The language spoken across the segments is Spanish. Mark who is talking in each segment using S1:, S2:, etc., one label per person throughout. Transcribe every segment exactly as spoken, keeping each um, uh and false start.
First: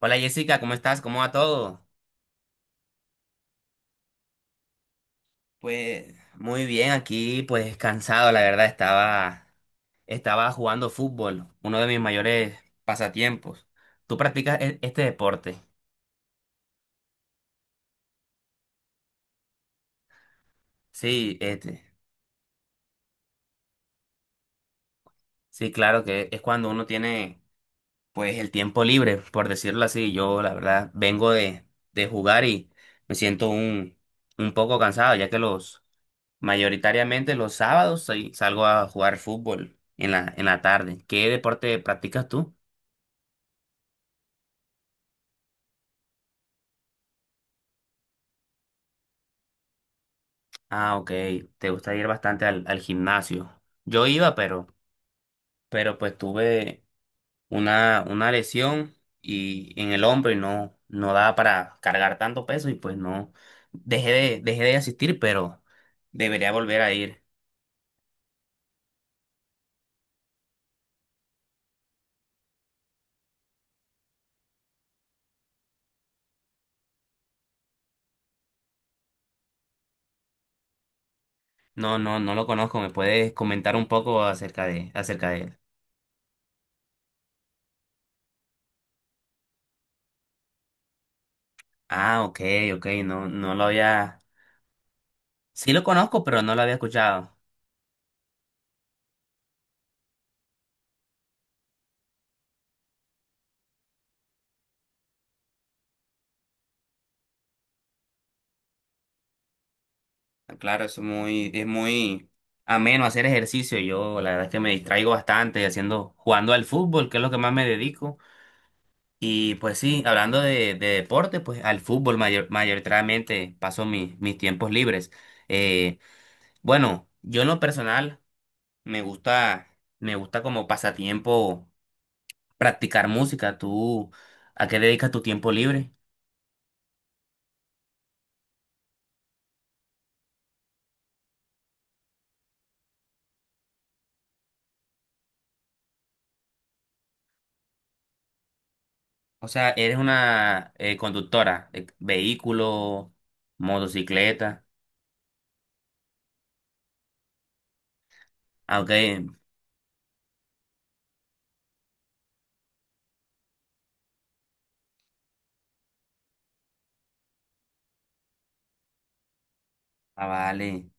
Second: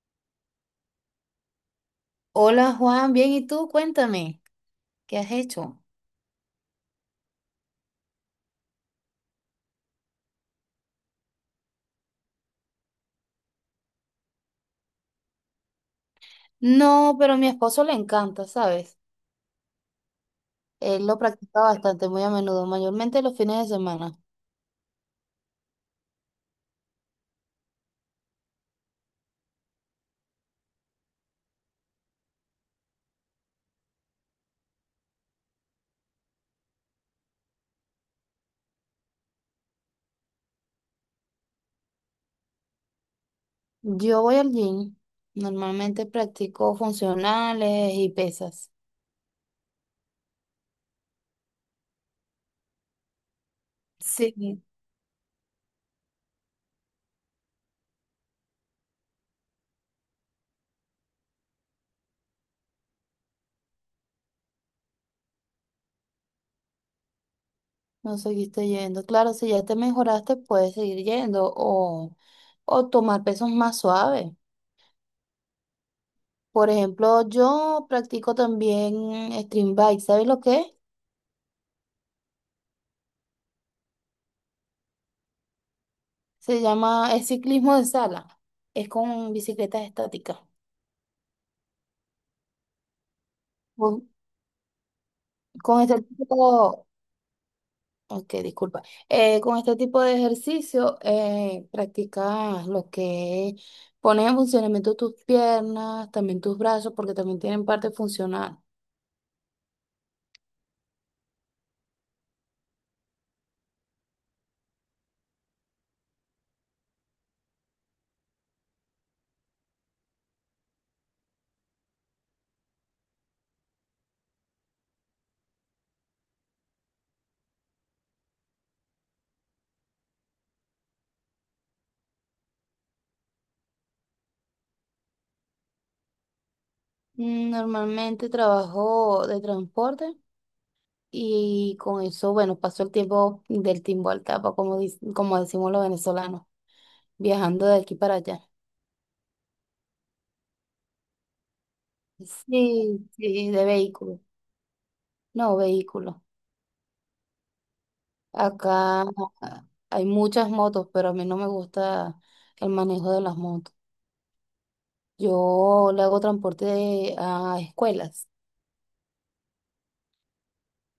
S1: Hola Jessica, ¿cómo estás? ¿Cómo va todo?
S2: Hola Juan, bien, ¿y tú? Cuéntame, ¿qué has hecho?
S1: Pues muy bien, aquí pues cansado, la verdad, estaba, estaba jugando fútbol, uno de mis mayores pasatiempos. ¿Tú practicas e- este deporte?
S2: No, pero a mi esposo le encanta, ¿sabes? Él lo
S1: Sí,
S2: practica
S1: este.
S2: bastante, muy a menudo, mayormente los fines de semana.
S1: Sí, claro que es cuando uno tiene pues el tiempo libre, por decirlo así. Yo la verdad vengo de, de jugar y me siento un, un poco cansado, ya que los mayoritariamente los sábados soy- salgo a jugar fútbol en la, en la tarde. ¿Qué deporte practicas tú?
S2: Yo voy al gym, normalmente practico funcionales y pesas.
S1: Ah, ok, te gusta ir bastante al, al gimnasio. Yo iba,
S2: Sí.
S1: pero, pero pues tuve una, una lesión y en el hombro, y no, no daba para cargar tanto peso y pues no dejé de, dejé de asistir, pero debería volver a ir.
S2: No seguiste yendo. Claro, si ya te mejoraste, puedes seguir yendo o, o tomar pesos más suaves. Por ejemplo, yo practico también stream bike, ¿sabes lo que es?
S1: No, no, no lo conozco. ¿Me puedes comentar un poco acerca de, acerca de él?
S2: Se llama es ciclismo de sala. Es con bicicletas estáticas.
S1: Ah, ok, ok, no, no lo
S2: Con,
S1: había. Sí
S2: con
S1: lo
S2: este
S1: conozco, pero no lo había
S2: tipo,
S1: escuchado.
S2: ok, disculpa. Eh, con este tipo de ejercicio eh, practicas lo que es pones en funcionamiento tus piernas, también tus brazos, porque también tienen parte funcional.
S1: Ah, claro, es muy, es muy ameno hacer ejercicio. Yo la verdad es que me distraigo bastante haciendo, jugando al fútbol, que es lo que más me dedico. Y pues sí, hablando de, de deporte, pues al fútbol mayor- mayoritariamente paso mis, mis tiempos libres. Eh, bueno, yo en lo personal me gusta, me gusta como pasatiempo practicar música. ¿Tú a qué dedicas tu tiempo libre?
S2: Mm, Normalmente trabajo de transporte y con eso, bueno, paso el tiempo del timbo al tapa, como, dic- como decimos los venezolanos, viajando de aquí para allá.
S1: O sea, eres una eh, conductora de
S2: Sí,
S1: vehículo,
S2: sí, de vehículo.
S1: motocicleta.
S2: No, vehículos.
S1: Ah, ok.
S2: Acá hay muchas motos, pero a mí no me gusta el manejo de las motos. Yo le hago transporte de- a escuelas
S1: Ah, vale.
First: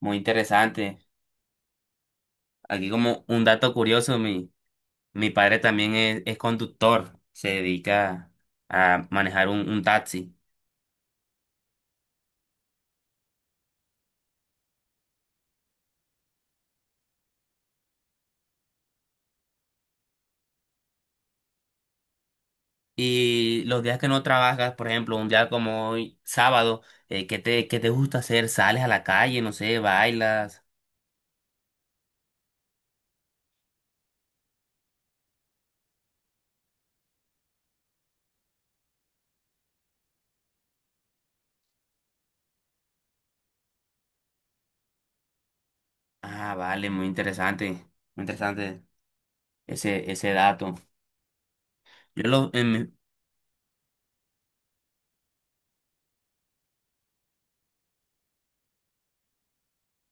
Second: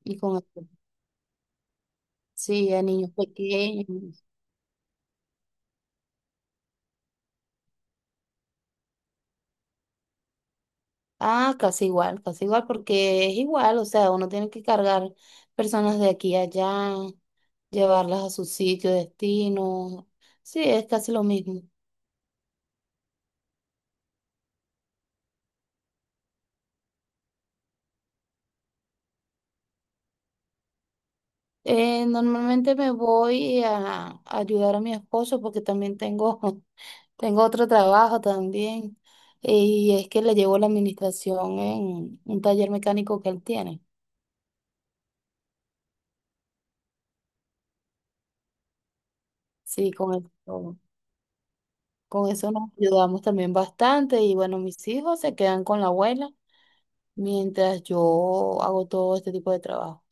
S1: Muy
S2: y con eso,
S1: interesante.
S2: sí, a
S1: Aquí
S2: niños
S1: como un dato curioso,
S2: pequeños.
S1: mi padre también es, es conductor, se dedica a manejar un, un taxi.
S2: Ah, casi igual, casi igual, porque es igual, o sea, uno tiene que cargar personas de aquí a allá, llevarlas a su sitio, de destino. Sí, es casi lo mismo.
S1: Y los días que no trabajas, por ejemplo, un día como hoy, sábado, eh, ¿qué te, qué te gusta hacer? ¿Sales a la calle? No sé, bailas.
S2: Eh, normalmente me voy a, a ayudar a mi esposo porque también tengo tengo otro trabajo también y es que le llevo la administración en un taller mecánico que él tiene.
S1: Ah, vale, muy interesante, muy interesante
S2: Sí,
S1: ese,
S2: con el-
S1: ese dato.
S2: con
S1: Yo
S2: con
S1: lo,
S2: eso nos
S1: en mi-
S2: ayudamos también bastante y bueno, mis hijos se quedan con la abuela mientras yo hago todo este tipo de trabajo.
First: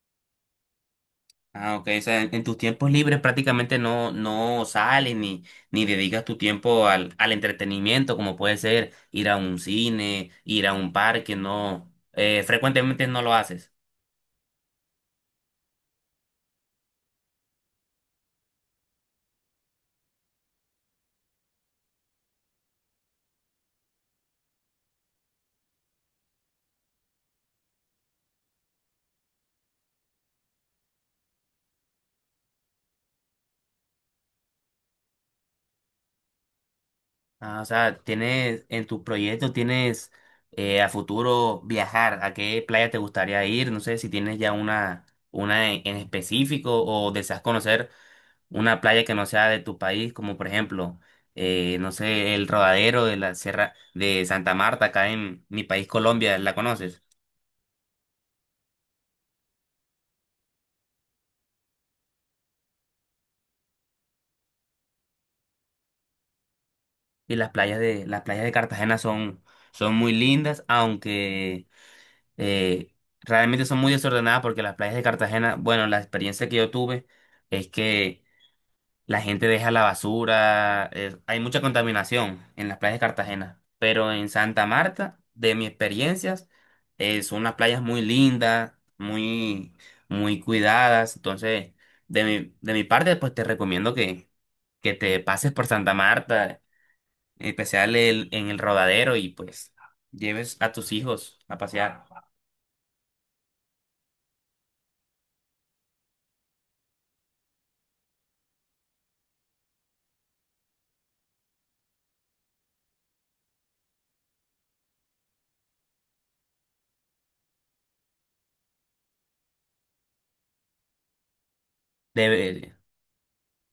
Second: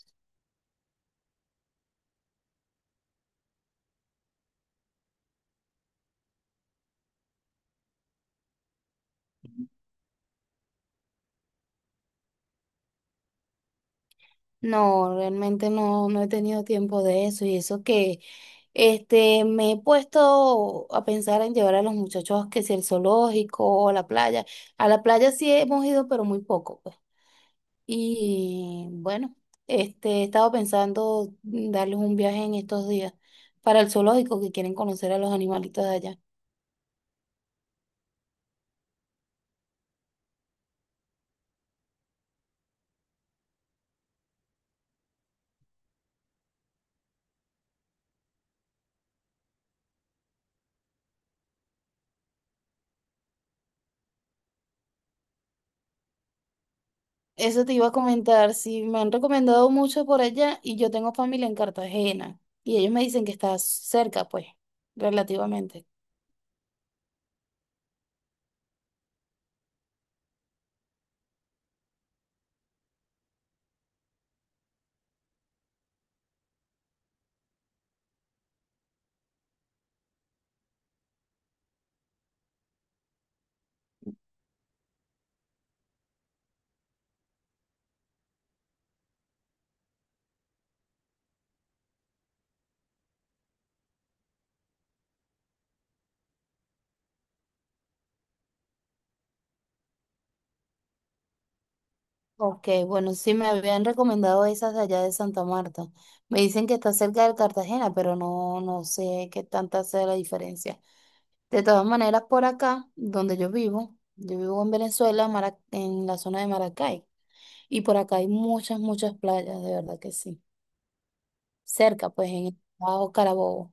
S1: Ah, ok. O sea, en, en tus tiempos libres prácticamente no, no sales ni, ni dedicas tu tiempo al, al entretenimiento, como puede ser ir a un cine, ir a un parque, no. Eh, frecuentemente no lo haces.
S2: No, realmente no, no he tenido tiempo de eso y eso que este, me he puesto a pensar en llevar a los muchachos que si el zoológico o la playa. A la playa sí hemos ido, pero muy poco. Y bueno, este, he estado pensando mm, darles un viaje en estos días para el zoológico que quieren conocer a los animalitos de allá.
S1: Ah, o sea, tienes en tu proyecto, tienes eh, a futuro viajar. ¿A qué playa te gustaría ir? No sé si tienes ya una, una en en específico o deseas conocer una playa que no sea de tu país, como por ejemplo, eh, no sé, el Rodadero de la Sierra de Santa Marta, acá en mi país Colombia, ¿la conoces?
S2: Eso te iba a comentar, si me han recomendado mucho por allá y yo tengo familia en Cartagena y ellos me dicen que está cerca, pues, relativamente.
S1: Y las playas de, las playas de Cartagena son, son muy lindas, aunque eh, realmente son muy desordenadas porque las playas de Cartagena, bueno, la experiencia que yo tuve es que la gente deja la basura. Eh, hay mucha contaminación en las playas de Cartagena, pero en Santa Marta, de mis experiencias, eh, son unas playas muy lindas, muy, muy cuidadas. Entonces, de mi, de mi parte, pues te recomiendo que, que te pases por Santa Marta, en especial el- en el Rodadero, y pues lleves a tus hijos a pasear.
S2: Ok, bueno, sí me habían recomendado esas de allá de Santa Marta. Me dicen que está cerca de Cartagena, pero no, no sé qué tanta sea la diferencia. De todas maneras, por acá, donde yo vivo, yo vivo en Venezuela, Mara- en la zona de Maracay, y por acá hay muchas, muchas playas, de verdad que sí. Cerca, pues, en el
S1: Debe.
S2: Bajo Carabobo.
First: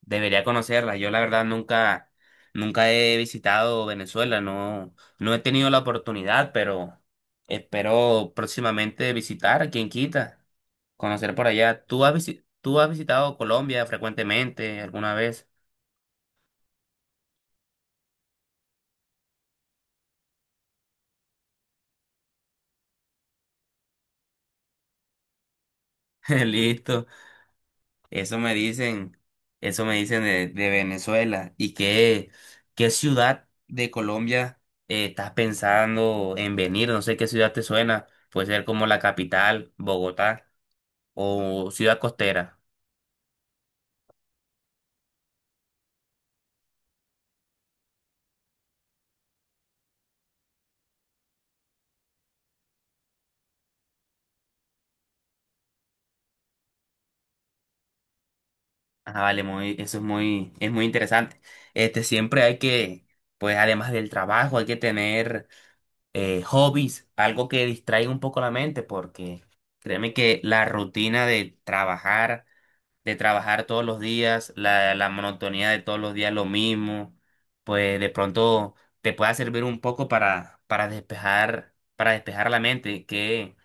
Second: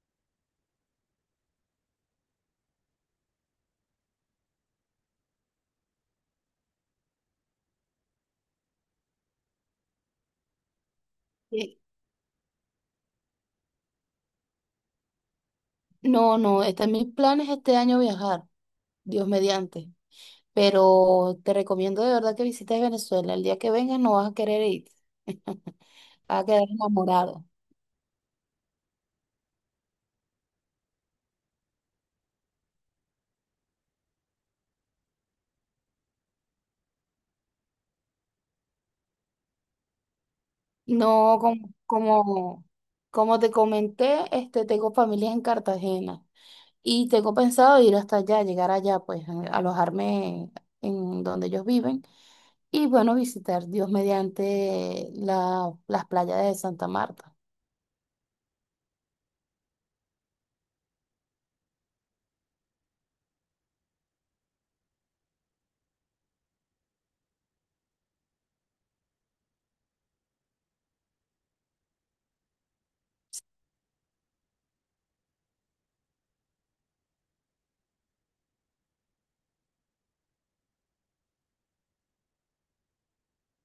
S1: Debería conocerla. Yo la verdad nunca, nunca he visitado Venezuela, no, no he tenido la oportunidad, pero espero próximamente visitar, quien quita, conocer por
S2: Y-
S1: allá. ¿Tú has visi- tú has visitado Colombia frecuentemente alguna vez?
S2: No, no, están mis planes este año viajar, Dios mediante, pero te recomiendo de verdad que visites Venezuela. El día que vengas no vas a querer ir, vas a quedar
S1: Listo.
S2: enamorado.
S1: Eso me dicen, eso me dicen de, de Venezuela. ¿Y qué, qué ciudad de Colombia eh, estás pensando en venir? No sé qué ciudad te suena. Puede ser como la capital, Bogotá.
S2: No, como,
S1: ¿O ciudad costera?
S2: como, como te comenté, este, tengo familias en Cartagena. Y tengo pensado ir hasta allá, llegar allá, pues a- alojarme en donde ellos viven y bueno, visitar Dios mediante la- las playas de Santa Marta.
S1: Ah, vale, muy, eso es muy, es muy interesante. Este, siempre hay que, pues además del trabajo, hay que tener eh, hobbies, algo que distraiga un poco la mente, porque créeme que la rutina de trabajar, de trabajar todos los días, la, la monotonía de todos los días lo mismo, pues de pronto te pueda servir un poco para, para despejar, para despejar la mente, que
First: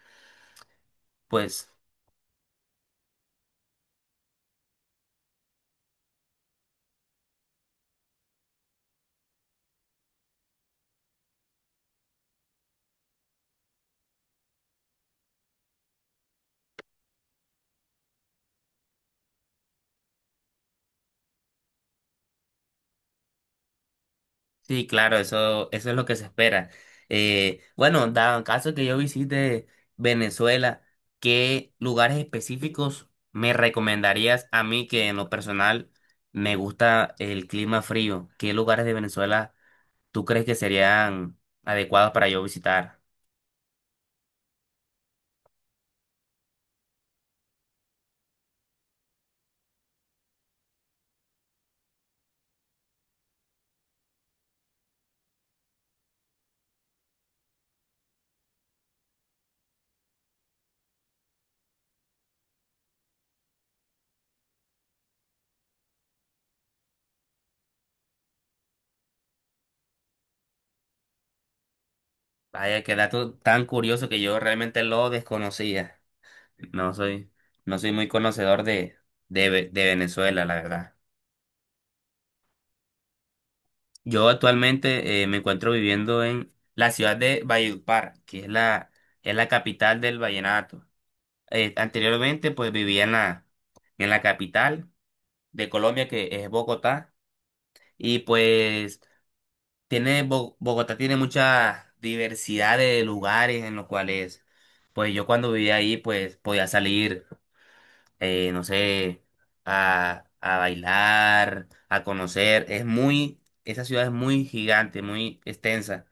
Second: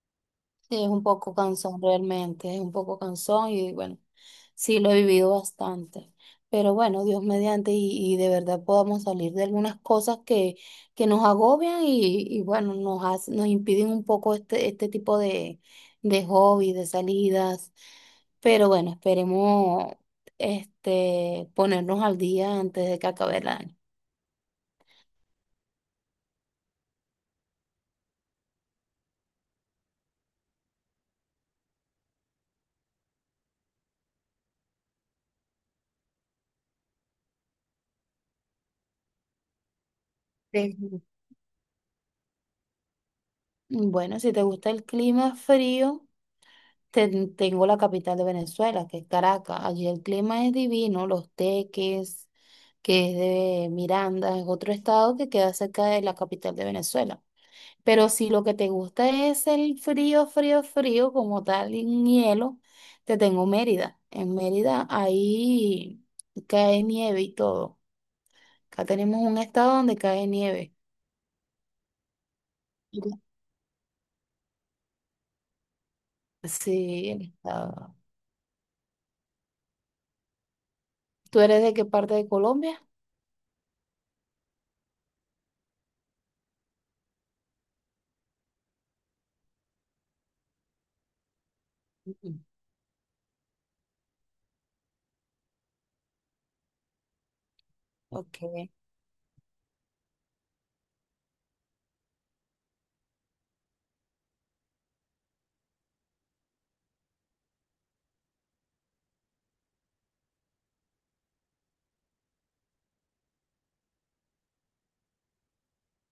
S2: Sí, es un poco
S1: pues
S2: cansón realmente, es un poco cansón y bueno, sí lo he vivido bastante. Pero bueno, Dios mediante y, y de verdad podamos salir de algunas cosas que, que nos agobian y, y bueno, nos, hace- nos impiden un poco este, este tipo de, de hobbies, de salidas. Pero bueno, esperemos este, ponernos al día antes de que acabe el año.
S1: sí, claro, eso, eso es lo que se espera. Eh, bueno, dado caso que yo visite Venezuela, ¿qué lugares específicos me recomendarías a mí, que en lo personal me gusta el clima frío? ¿Qué lugares de Venezuela tú crees que
S2: Sí.
S1: serían adecuados para yo visitar?
S2: Bueno, si te gusta el clima frío. Ten- tengo la capital de Venezuela, que es Caracas. Allí el clima es divino, los teques, que es de Miranda, es otro estado que queda cerca de la capital de Venezuela. Pero si lo que te gusta es el frío, frío, frío, como tal, en hielo, te tengo Mérida. En Mérida ahí cae nieve y todo. Acá tenemos un estado donde cae nieve.
S1: Vaya, qué
S2: Ujú.
S1: dato tan curioso que yo realmente lo desconocía. No
S2: Sí, el
S1: soy, no soy
S2: estado.
S1: muy conocedor de, de, Ve- de Venezuela, la verdad.
S2: ¿Tú eres de qué parte de Colombia?
S1: Yo actualmente eh, me encuentro viviendo en la ciudad de Valledupar, que es la, es la capital del vallenato. Eh,
S2: Ujú.
S1: anteriormente, pues vivía en la, en la capital de Colombia, que es Bogotá, y
S2: Ok.
S1: pues tiene, Bo- Bogotá tiene mucha diversidad de lugares en los cuales, pues yo cuando vivía ahí, pues podía salir, eh, no sé, a, a bailar, a conocer. Es muy, esa ciudad es muy gigante, muy extensa.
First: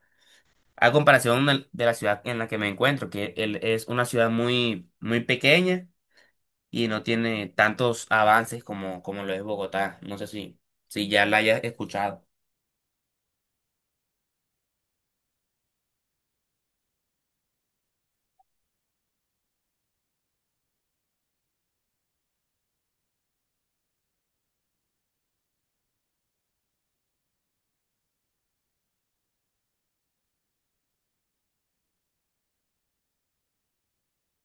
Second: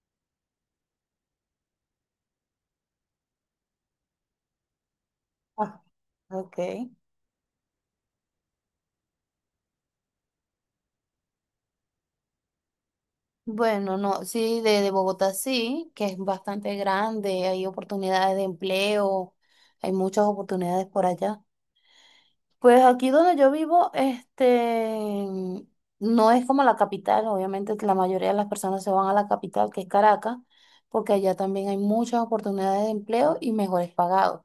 S1: A comparación del- de la ciudad en la que me encuentro, que el- es una ciudad muy, muy
S2: Ah,
S1: pequeña
S2: ok.
S1: y no tiene tantos avances como, como lo es Bogotá. No sé si, si ya la hayas escuchado.
S2: Bueno, no, sí, de, de Bogotá sí, que es bastante grande, hay oportunidades de empleo, hay muchas oportunidades por allá. Pues aquí donde yo vivo, este, no es como la capital, obviamente la mayoría de las personas se van a la capital, que es Caracas, porque allá también hay muchas oportunidades de empleo y mejores pagados.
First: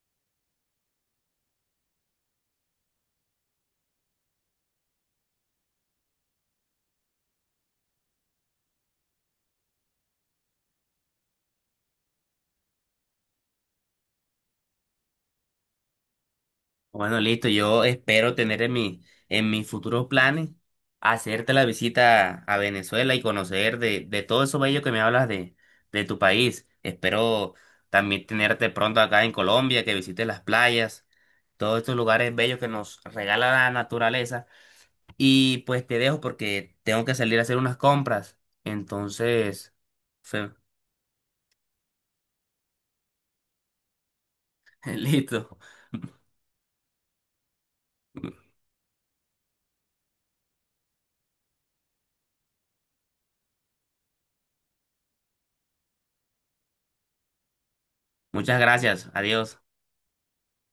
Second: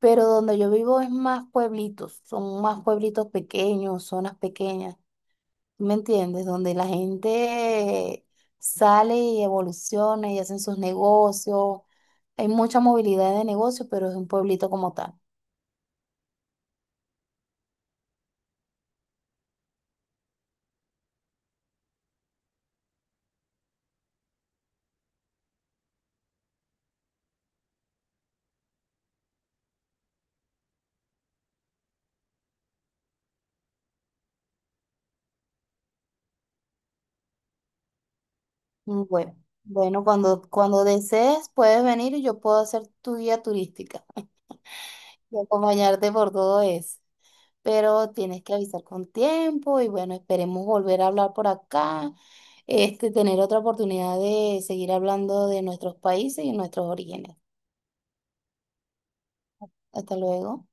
S2: Pero donde yo vivo es más pueblitos, son más pueblitos pequeños, zonas pequeñas. ¿Me entiendes? Donde la gente sale y evoluciona y hacen sus negocios. Hay mucha movilidad de negocios, pero es un pueblito como tal.
S1: Bueno, listo. Yo espero tener en mi, en mis futuros planes hacerte la visita a Venezuela y conocer de, de todo eso bello que me hablas de, de tu país. Espero también tenerte pronto acá en Colombia, que visites las playas, todos estos lugares bellos que nos regala la naturaleza. Y pues te dejo porque tengo que salir a hacer unas compras.
S2: Mm, Bueno,
S1: Entonces,
S2: bueno, cuando,
S1: fue-
S2: cuando desees puedes venir y yo puedo hacer tu guía turística y
S1: listo.
S2: acompañarte por todo eso. Pero tienes que avisar con tiempo y bueno, esperemos volver a hablar por acá, este, tener otra oportunidad de seguir hablando de nuestros países y nuestros orígenes.
S1: Muchas gracias. Adiós.
S2: Hasta luego.